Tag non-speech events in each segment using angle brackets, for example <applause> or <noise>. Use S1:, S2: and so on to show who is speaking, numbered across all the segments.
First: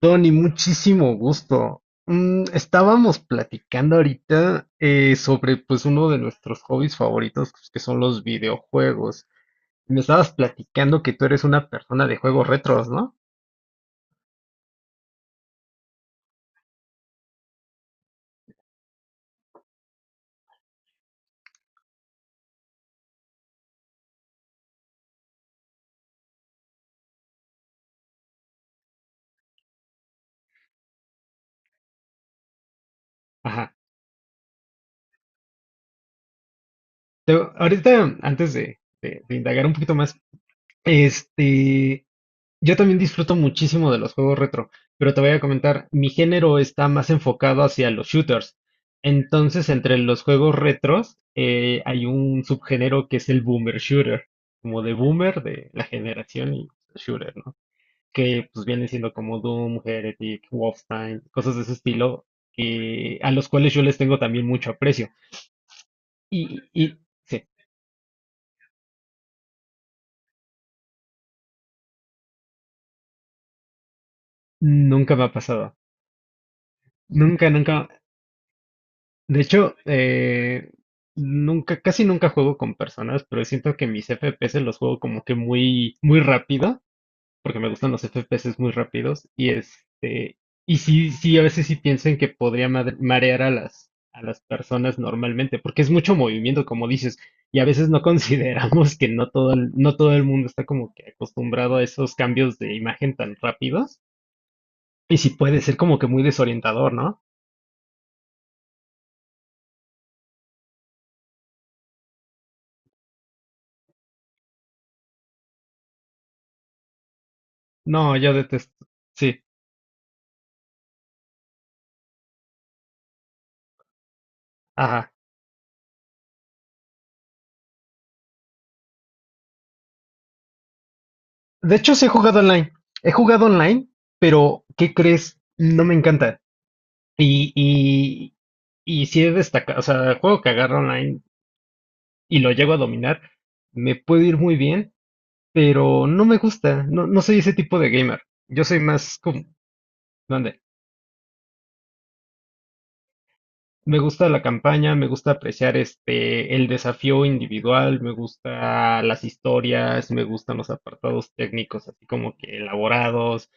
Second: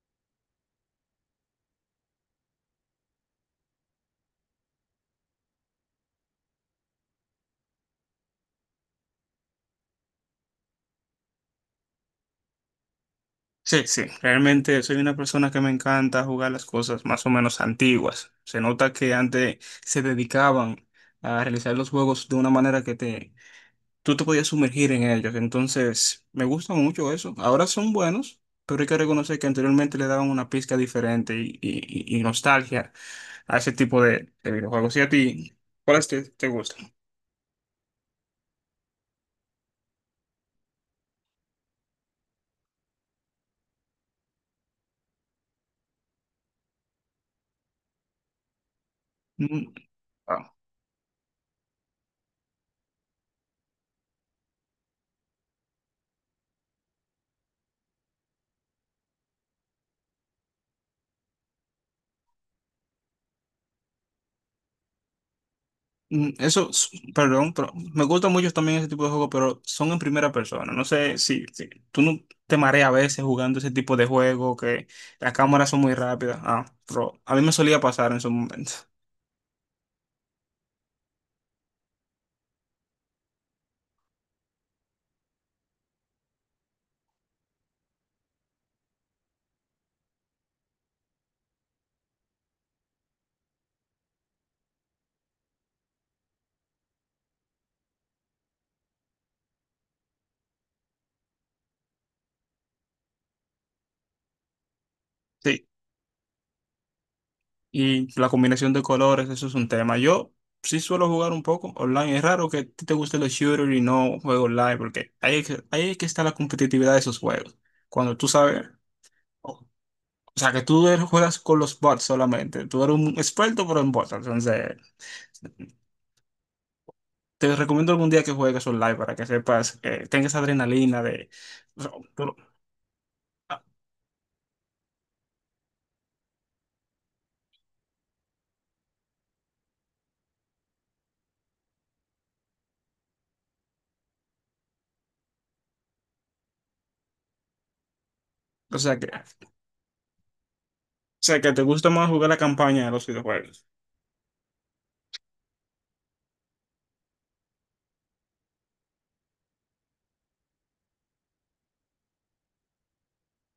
S1: Tony, muchísimo gusto. Estábamos platicando ahorita sobre pues uno de nuestros hobbies favoritos pues, que son los videojuegos. Me estabas platicando que tú eres una persona de juegos retros, ¿no?
S2: Sí, sí, realmente soy una persona que me encanta jugar las cosas más o menos antiguas. Se nota que antes se dedicaban a realizar los juegos de una manera que tú te podías sumergir en ellos. Entonces, me gusta mucho eso. Ahora son buenos, pero hay que reconocer que anteriormente le daban una pizca diferente y nostalgia a ese
S1: Ajá.
S2: tipo de videojuegos. ¿Y a ti, cuáles te gustan?
S1: Ahorita, antes de indagar un poquito más, este, yo también disfruto muchísimo de los juegos retro, pero te voy a comentar, mi género está más enfocado hacia los shooters. Entonces,
S2: Mm,
S1: entre los
S2: ah.
S1: juegos retros, hay un subgénero que es el boomer shooter, como de boomer de la generación y shooter, ¿no? Que pues vienen siendo como Doom, Heretic, Wolfenstein, cosas de ese estilo, que, a los cuales yo les tengo también mucho aprecio.
S2: Mm,
S1: Y, y sí,
S2: Perdón, pero me gusta mucho también ese tipo de juegos, pero son en primera persona. No sé si tú no te mareas a veces jugando ese tipo de juego, que
S1: nunca me ha
S2: las cámaras
S1: pasado.
S2: son muy rápidas. Ah, pero a mí
S1: Nunca,
S2: me solía
S1: nunca.
S2: pasar en su momento. <laughs>
S1: De hecho, nunca, casi nunca juego con personas, pero siento que mis FPS los juego como que muy, muy rápido, porque me gustan los FPS muy rápidos. Y sí, sí, a veces sí pienso en que podría marear a las personas normalmente, porque es mucho movimiento, como dices, y a veces no <laughs> consideramos que no todo el mundo está como que acostumbrado a esos cambios de imagen tan rápidos. Y sí puede
S2: Sí,
S1: ser como que muy desorientador, ¿no?
S2: y la combinación de colores, eso es un tema. Yo sí suelo jugar un poco online. Es raro que a ti te gusten los shooters y no juego online, porque ahí es que está la competitividad de esos juegos.
S1: No,
S2: Cuando tú
S1: yo
S2: sabes,
S1: detesto. Sí,
S2: o o sea, que juegas con los bots solamente. Tú eres un experto, pero en bots. Entonces,
S1: ajá.
S2: te recomiendo algún día que juegues online para que sepas, que tengas esa adrenalina de...
S1: De
S2: O sea,
S1: hecho, sí he
S2: tú-
S1: jugado online. He jugado online, pero ¿qué crees? No me encanta. Y, y, y si he destacado, o sea, el juego que agarro online y lo llego a dominar, me puede ir muy bien, pero no me gusta. No, no soy ese tipo de gamer. Yo soy más como.
S2: o sea, que te gusta más jugar la campaña de los videojuegos.
S1: Me gusta la campaña, me gusta apreciar el desafío individual, me gusta las historias, me gustan los apartados técnicos así como que elaborados.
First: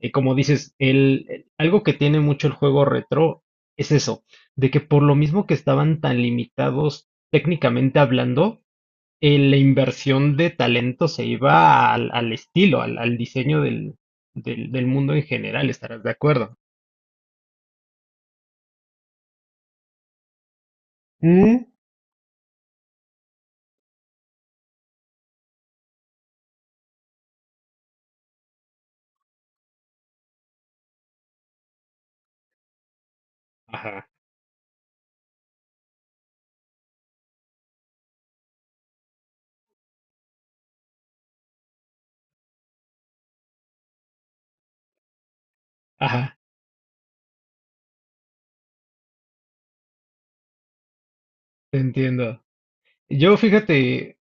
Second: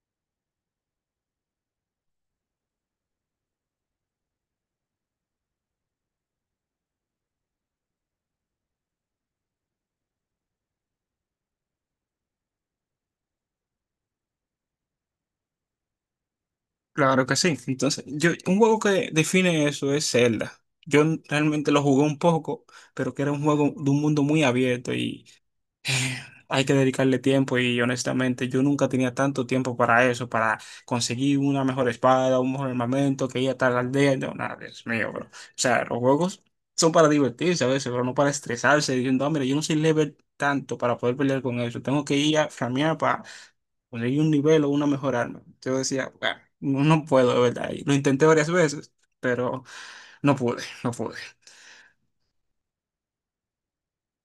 S1: Y como dices, algo que tiene mucho el juego retro es eso, de que por lo mismo que estaban tan limitados técnicamente hablando, la inversión de talento se iba al estilo, al diseño del mundo en general, estarás de acuerdo.
S2: Claro que sí. Entonces, yo, un juego que define eso es Zelda.
S1: Mm,
S2: Realmente lo jugué un poco, pero que era un juego de un mundo muy abierto y hay que dedicarle tiempo y honestamente yo nunca tenía tanto tiempo para eso, para conseguir una mejor espada, un mejor armamento, que ir a tal
S1: ajá,
S2: aldea. No, nada, Dios mío, bro. O sea, los juegos son para divertirse a veces, pero no para estresarse diciendo, ah, mira, yo no soy level tanto para poder pelear con eso. Tengo que ir a farmear para conseguir un nivel o una mejor arma. Yo decía: "Bueno,
S1: ajá,
S2: no, no puedo, de verdad." Y lo intenté varias veces, pero no pude, no pude.
S1: te entiendo. Yo, fíjate,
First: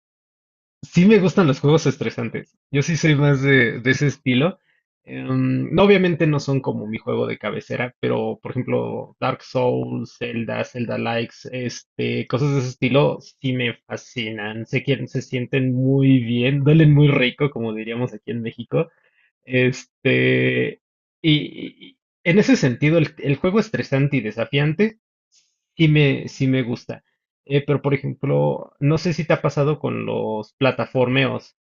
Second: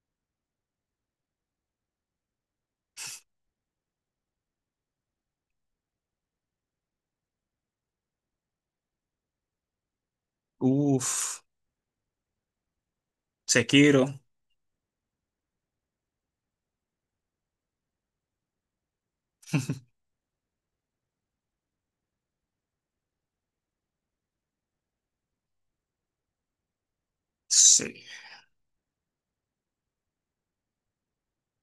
S1: sí me gustan los juegos estresantes. Yo sí soy más de ese estilo. No, obviamente no son como mi juego de cabecera, pero por ejemplo, Dark Souls, Zelda, Zelda Likes,
S2: Uf,
S1: cosas de ese estilo sí me
S2: Sekiro,
S1: fascinan. Se quieren, se sienten muy bien, duelen muy rico, como diríamos aquí en México. Este, y en ese sentido, el juego estresante y desafiante sí me gusta. Pero por
S2: sí.
S1: ejemplo, no sé si te ha pasado con los plataformeos,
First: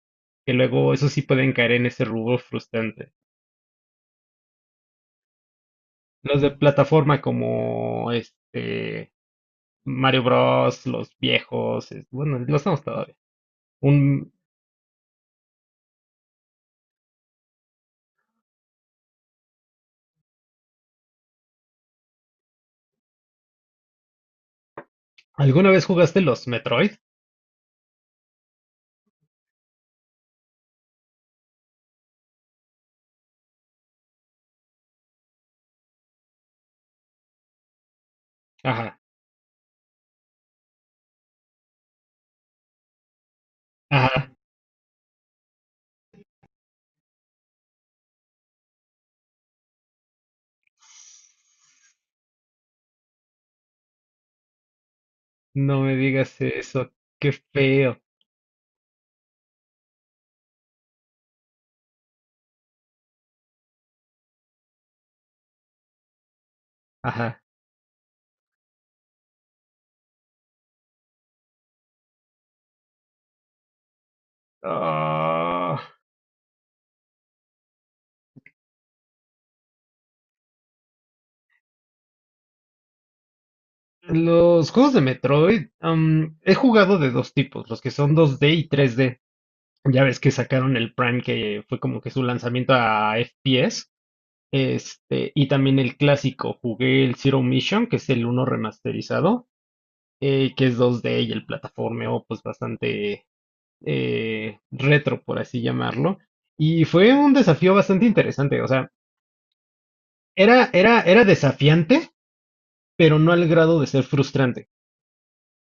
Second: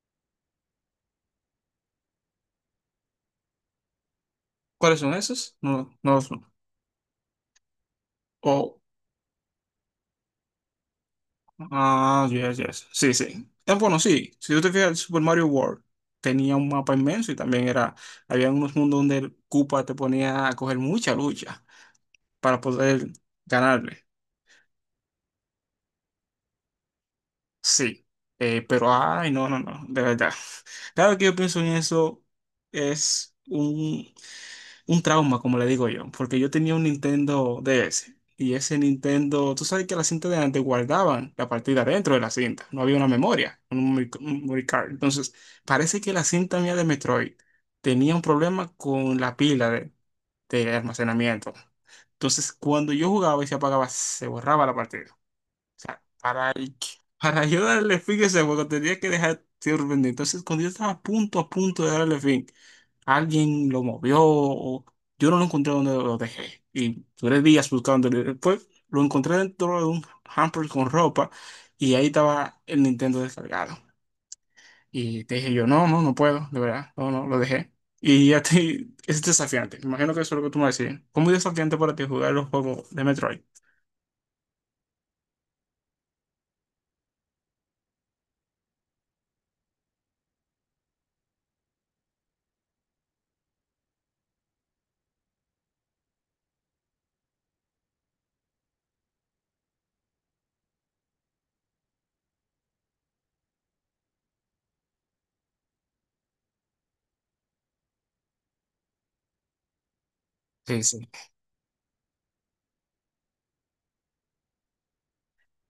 S1: que luego eso sí pueden caer en ese rubro frustrante.
S2: ¿Cuáles son esos? No, no los...
S1: Los de plataforma como
S2: Oh,
S1: este Mario Bros, los viejos,
S2: ah,
S1: bueno,
S2: yes,
S1: los estamos
S2: yes.
S1: todavía.
S2: Sí, sí. Bueno, sí,
S1: Un,
S2: si tú te fijas, el Super Mario World tenía un mapa inmenso y también era, había unos mundos donde el Koopa te ponía a coger mucha lucha para poder ganarle.
S1: ¿Alguna vez jugaste los Metroid?
S2: Sí, eh, pero ay, no, no, no, de verdad. Cada vez que yo pienso en eso es un trauma, como le digo yo, porque yo tenía un Nintendo DS y ese
S1: Ajá,
S2: Nintendo, tú sabes que la cinta de antes guardaban la partida dentro de la cinta, no había una memoria, un
S1: ajá,
S2: memory card. Entonces, parece que la cinta mía de Metroid tenía un problema con la pila de almacenamiento. Entonces, cuando yo jugaba y se apagaba, se borraba la partida
S1: no me
S2: sea,
S1: digas eso, qué
S2: para yo darle
S1: feo.
S2: fin a ese juego tenía que dejar sirviendo. Entonces, cuando yo estaba a punto de darle fin, alguien lo movió o yo no lo encontré donde lo dejé. Y
S1: Ajá.
S2: duré días buscándolo. Después lo encontré dentro de un hamper con ropa y ahí estaba el Nintendo descargado. Y te dije yo,
S1: Ah,
S2: no, no, no puedo, de verdad, no, no, lo dejé. Y a ti es desafiante. Me imagino que eso es lo que tú me decías. ¿Cómo es desafiante para ti jugar los juegos de Metroid?
S1: los juegos de Metroid, he jugado de dos tipos, los que son 2D y 3D. Ya ves que sacaron el Prime que fue como que su lanzamiento a FPS. Y también el clásico, jugué el Zero Mission, que es el uno remasterizado, que es 2D y el plataformeo, pues bastante retro, por así llamarlo. Y fue un desafío bastante interesante. O sea, era,
S2: Sí,
S1: era,
S2: sí.
S1: era desafiante, pero no al grado de ser frustrante.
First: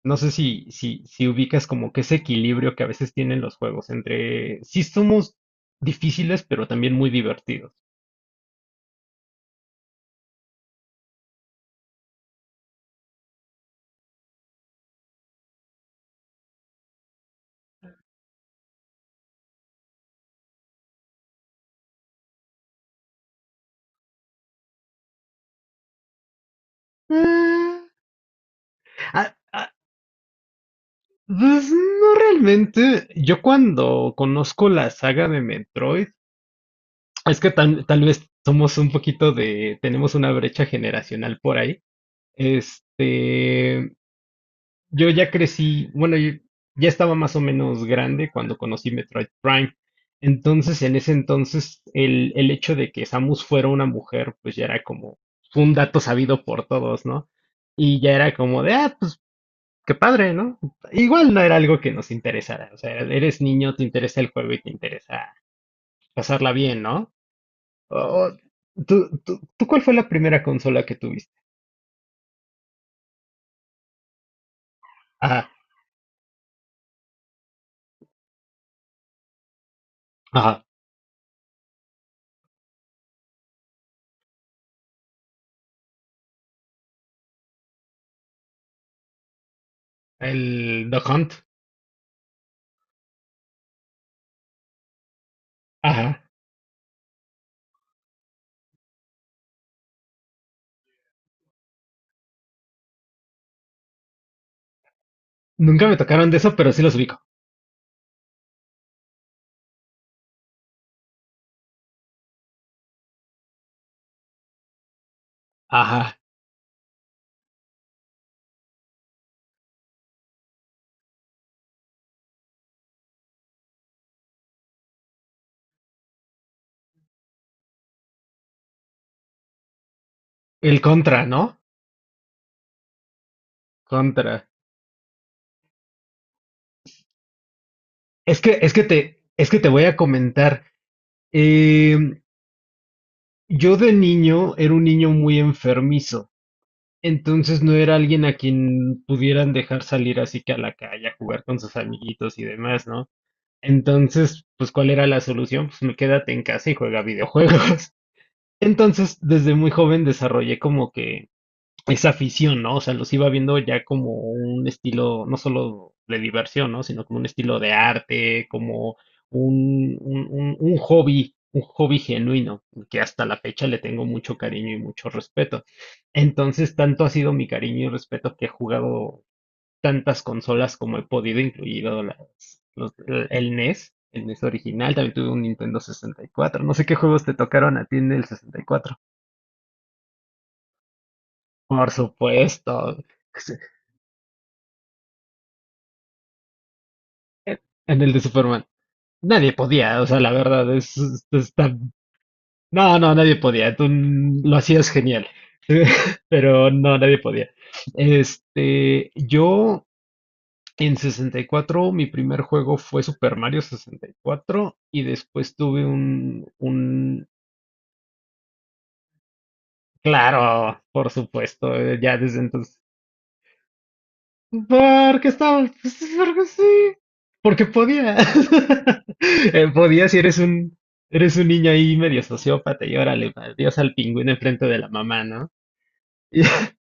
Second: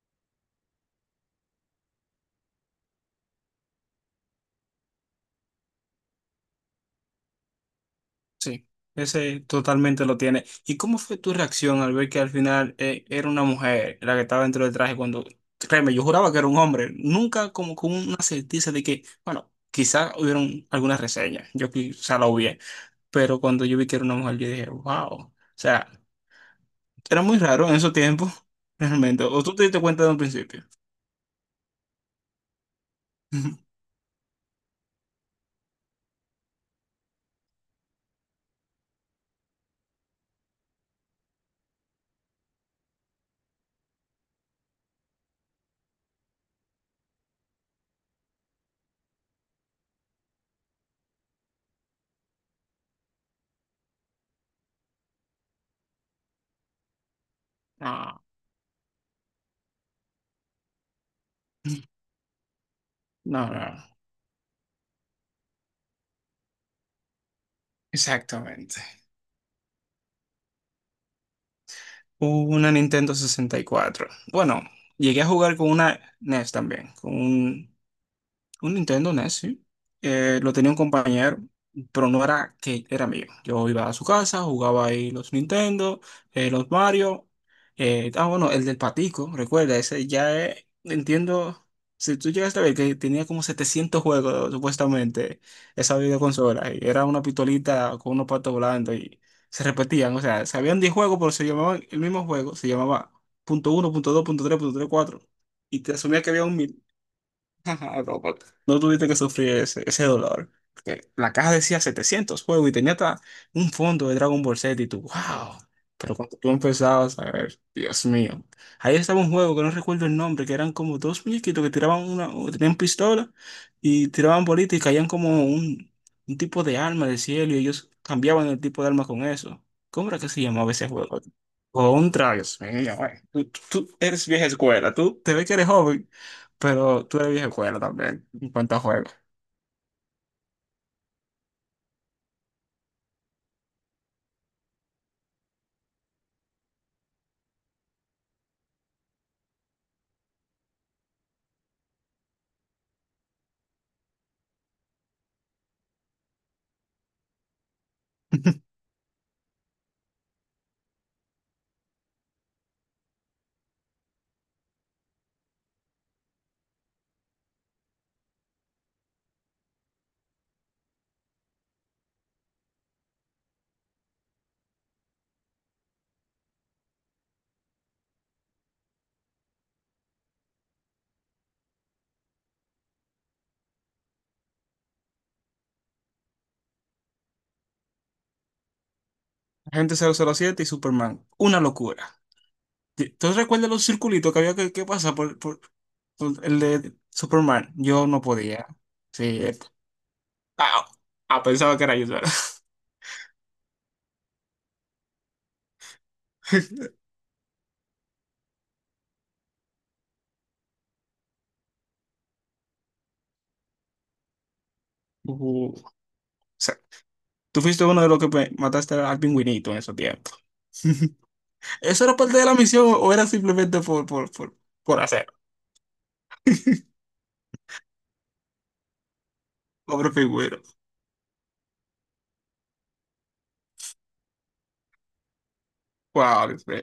S1: No sé si, si, si ubicas como que ese equilibrio que a veces tienen los juegos entre sí somos difíciles, pero también muy divertidos.
S2: Sí, ese totalmente lo tiene. ¿Y cómo fue tu reacción al ver que al final era una mujer la que estaba dentro del traje cuando, créeme, yo juraba que era un hombre, nunca como con una certeza de que, bueno, quizás hubieron algunas reseñas, yo quizá la hubiera, pero cuando yo vi que era una mujer, yo dije, wow, o sea, era muy raro en
S1: Ah,
S2: esos tiempos, <laughs> realmente,
S1: ah,
S2: o tú te
S1: ah,
S2: diste cuenta de un principio.
S1: pues, no realmente. Yo
S2: <laughs>
S1: cuando conozco la saga de Metroid, es que tal vez somos un poquito tenemos una brecha generacional por ahí. Este, yo ya crecí, bueno, yo ya estaba más o menos grande cuando conocí Metroid Prime. Entonces, en ese entonces, el hecho de que Samus fuera una mujer, pues ya era como un dato sabido por todos, ¿no? Y ya
S2: No,
S1: era como de, pues qué padre, ¿no? Igual no era algo que nos interesara. O sea, eres
S2: no,
S1: niño, te
S2: no,
S1: interesa el juego y te interesa pasarla bien, ¿no? O- o-
S2: exactamente.
S1: ¿tú, tú cuál fue la primera consola que tuviste?
S2: Una Nintendo 64. Bueno, llegué a
S1: Ajá,
S2: jugar con una NES también, con un Nintendo NES, sí. Lo
S1: ajá.
S2: tenía un compañero, pero no era que era mío. Yo iba a su casa, jugaba ahí los Nintendo, los Mario. Ah, bueno, el del patico, recuerda, ese ya es,
S1: El Duck Hunt.
S2: entiendo, si tú llegaste a ver que tenía como 700 juegos, supuestamente, esa
S1: Ajá.
S2: videoconsola, y era una pistolita con unos patos volando y se repetían, o sea, sabían habían 10 juegos, pero se llamaban el mismo juego, se llamaba punto uno, punto dos, punto tres, cuatro, y
S1: Nunca
S2: te
S1: me
S2: asumía
S1: tocaron
S2: que
S1: de
S2: había
S1: eso,
S2: un...
S1: pero sí los ubico.
S2: <laughs> No, no tuviste que sufrir ese dolor. Que la caja decía 700 juegos y tenía hasta un fondo de Dragon Ball Z y tú, wow. Pero
S1: Ajá.
S2: cuando tú empezabas a ver, Dios mío. Ahí estaba un juego que no recuerdo el nombre, que eran como dos muñequitos que tiraban una, tenían pistola y tiraban bolitas y caían como un tipo de arma del cielo y ellos cambiaban el tipo de arma con eso. ¿Cómo era que se llamaba
S1: El
S2: ese juego?
S1: Contra, ¿no?
S2: Contra, Dios mío, güey. Tú eres
S1: Contra.
S2: vieja escuela, tú te ves que eres joven. Pero tú eres vieja escuela también, en cuanto a juegos.
S1: Es que te voy a comentar. Em, yo de niño era un niño muy enfermizo. Entonces no era alguien a quien pudieran dejar salir así que a la calle a jugar con sus amiguitos y demás, ¿no? Entonces, pues, ¿cuál era la solución? Pues me quédate en casa y juega videojuegos. <laughs>
S2: <laughs>
S1: Entonces, desde muy joven desarrollé como que esa afición, ¿no? O sea, los iba viendo ya como un estilo, no solo de diversión, ¿no? Sino como un estilo de arte, como un hobby genuino, que hasta la fecha le tengo mucho cariño y mucho respeto. Entonces, tanto ha sido mi cariño y respeto que he jugado tantas consolas como he podido, incluido el NES original, también tuve un Nintendo 64. No sé qué juegos te tocaron a ti en el 64.
S2: Agente 007 y Superman. Una
S1: Por
S2: locura.
S1: supuesto.
S2: ¿Tú recuerdas los circulitos que había que pasar por el de
S1: En
S2: Superman?
S1: en
S2: Yo
S1: el de
S2: no
S1: Superman.
S2: podía. Sí.
S1: Nadie podía, o sea, la verdad.
S2: Ah, ah, pensaba que era yo, solo.
S1: No, no, nadie podía. Tú lo hacías genial. <laughs> Pero no,
S2: <laughs>
S1: nadie podía. Yo en 64, mi primer juego fue Super Mario 64 y cuatro y después tuve
S2: O
S1: un,
S2: sea,
S1: un,
S2: tú fuiste uno de los que mataste al pingüinito en esos tiempos.
S1: claro, por
S2: <laughs>
S1: supuesto,
S2: ¿Eso
S1: ya
S2: era
S1: desde
S2: parte de la
S1: entonces.
S2: misión o era simplemente por hacer?
S1: Porque estaba, pues, porque sí, porque podía. <laughs> Podía
S2: Pobre
S1: si eres
S2: pingüino.
S1: un, eres un niño ahí medio sociópata y órale, adiós al pingüino enfrente de la mamá, ¿no?
S2: Wow,
S1: <laughs>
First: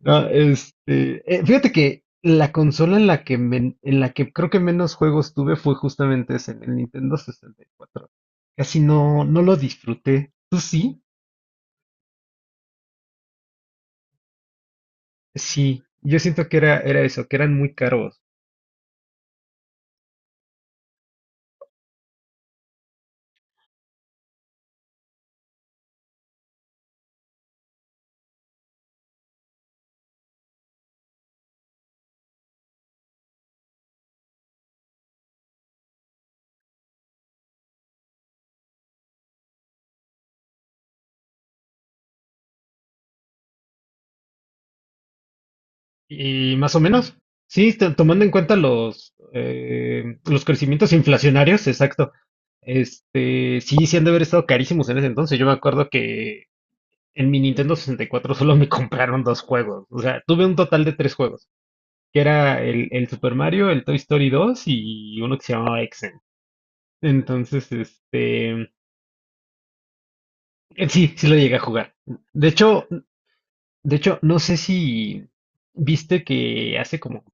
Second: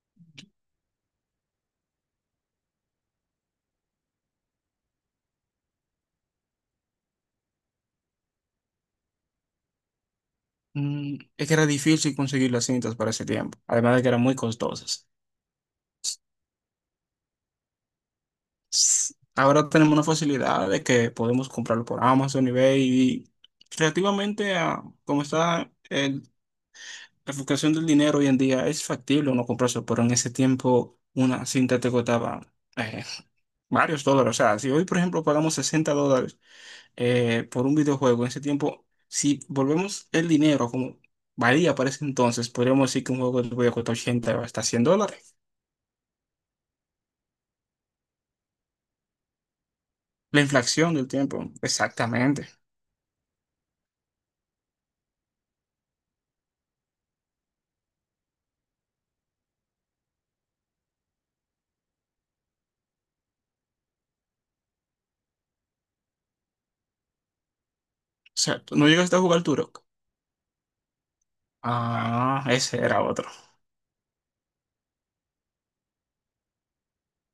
S1: No, fíjate que la consola en la que creo que menos juegos tuve fue justamente ese, en el Nintendo 64. Casi no, no lo disfruté. ¿Tú sí?
S2: Es que era difícil conseguir las cintas para ese tiempo, además de que eran muy costosas.
S1: Sí, yo siento que era eso, que eran muy caros.
S2: Ahora tenemos una facilidad de que podemos comprarlo por Amazon, eBay y relativamente a cómo está la fluctuación del dinero hoy en día, es factible uno comprarse, pero en ese tiempo una cinta te costaba eh, varios dólares. O sea, si hoy, por ejemplo, pagamos $60 por un videojuego en ese tiempo, si volvemos el dinero como valía para ese entonces, podríamos decir que un juego de videojuego cuesta 80 o hasta $100.
S1: Y más o menos, sí, tomando en cuenta los, eh,
S2: La
S1: los crecimientos
S2: inflación del tiempo,
S1: inflacionarios, exacto.
S2: exactamente. O
S1: Sí, sí han de haber estado carísimos en ese entonces. Yo me acuerdo que en mi Nintendo 64 solo me <laughs> compraron dos juegos. O sea, tuve un total de tres juegos, que era el Super Mario, el Toy Story 2 y uno que se llamaba Exen. Entonces,
S2: sea, ¿tú no llegaste a jugar Turok?
S1: sí, sí lo llegué a jugar.
S2: Ah,
S1: De
S2: ese
S1: hecho,
S2: era otro.
S1: de hecho, no sé si viste que hace como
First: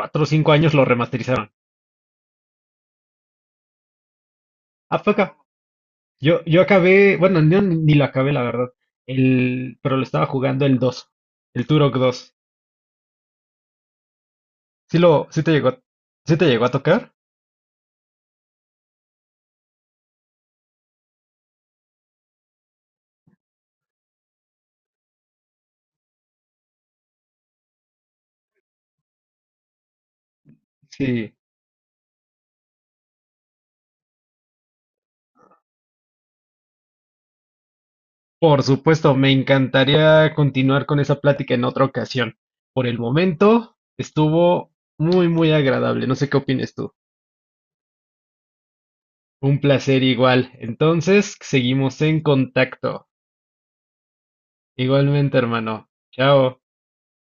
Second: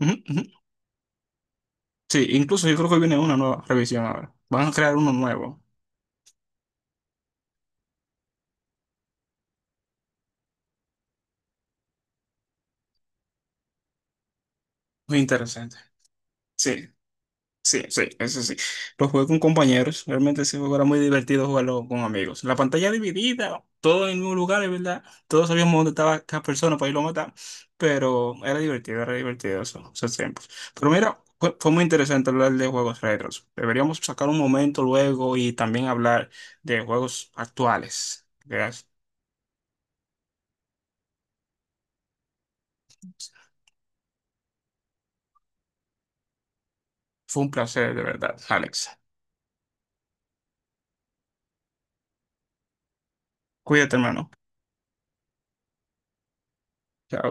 S2: Ujú,
S1: o
S2: ujú.
S1: cinco años lo remasterizaron.
S2: Sí, incluso yo creo que viene una nueva revisión ahora. Van a crear
S1: Ah, fue
S2: uno
S1: acá.
S2: nuevo.
S1: Yo acabé, bueno, no, ni lo acabé, la verdad. Pero lo estaba jugando el Turok 2. Sí
S2: Muy
S1: lo, sí te llegó,
S2: interesante.
S1: a- sí te llegó a
S2: Sí,
S1: tocar.
S2: sí, sí, eso sí. Lo jugué con compañeros. Realmente ese juego era muy divertido jugarlo con amigos. La pantalla dividida, todo en el mismo lugar, es verdad. Todos sabíamos dónde estaba cada persona para irlo a matar. Pero era divertido eso, esos tiempos. Pero mira,
S1: Sí,
S2: fue muy interesante hablar de juegos retros. Deberíamos sacar un momento luego y también hablar de juegos actuales.
S1: por
S2: Verás,
S1: supuesto, me encantaría continuar con esa plática en otra ocasión. Por el momento, estuvo muy, muy agradable. No sé qué opines tú.
S2: fue un placer, de verdad, Alex.
S1: Un placer igual. Entonces, seguimos en contacto.
S2: Cuídate, hermano.
S1: Igualmente, hermano. Chao.
S2: Chao.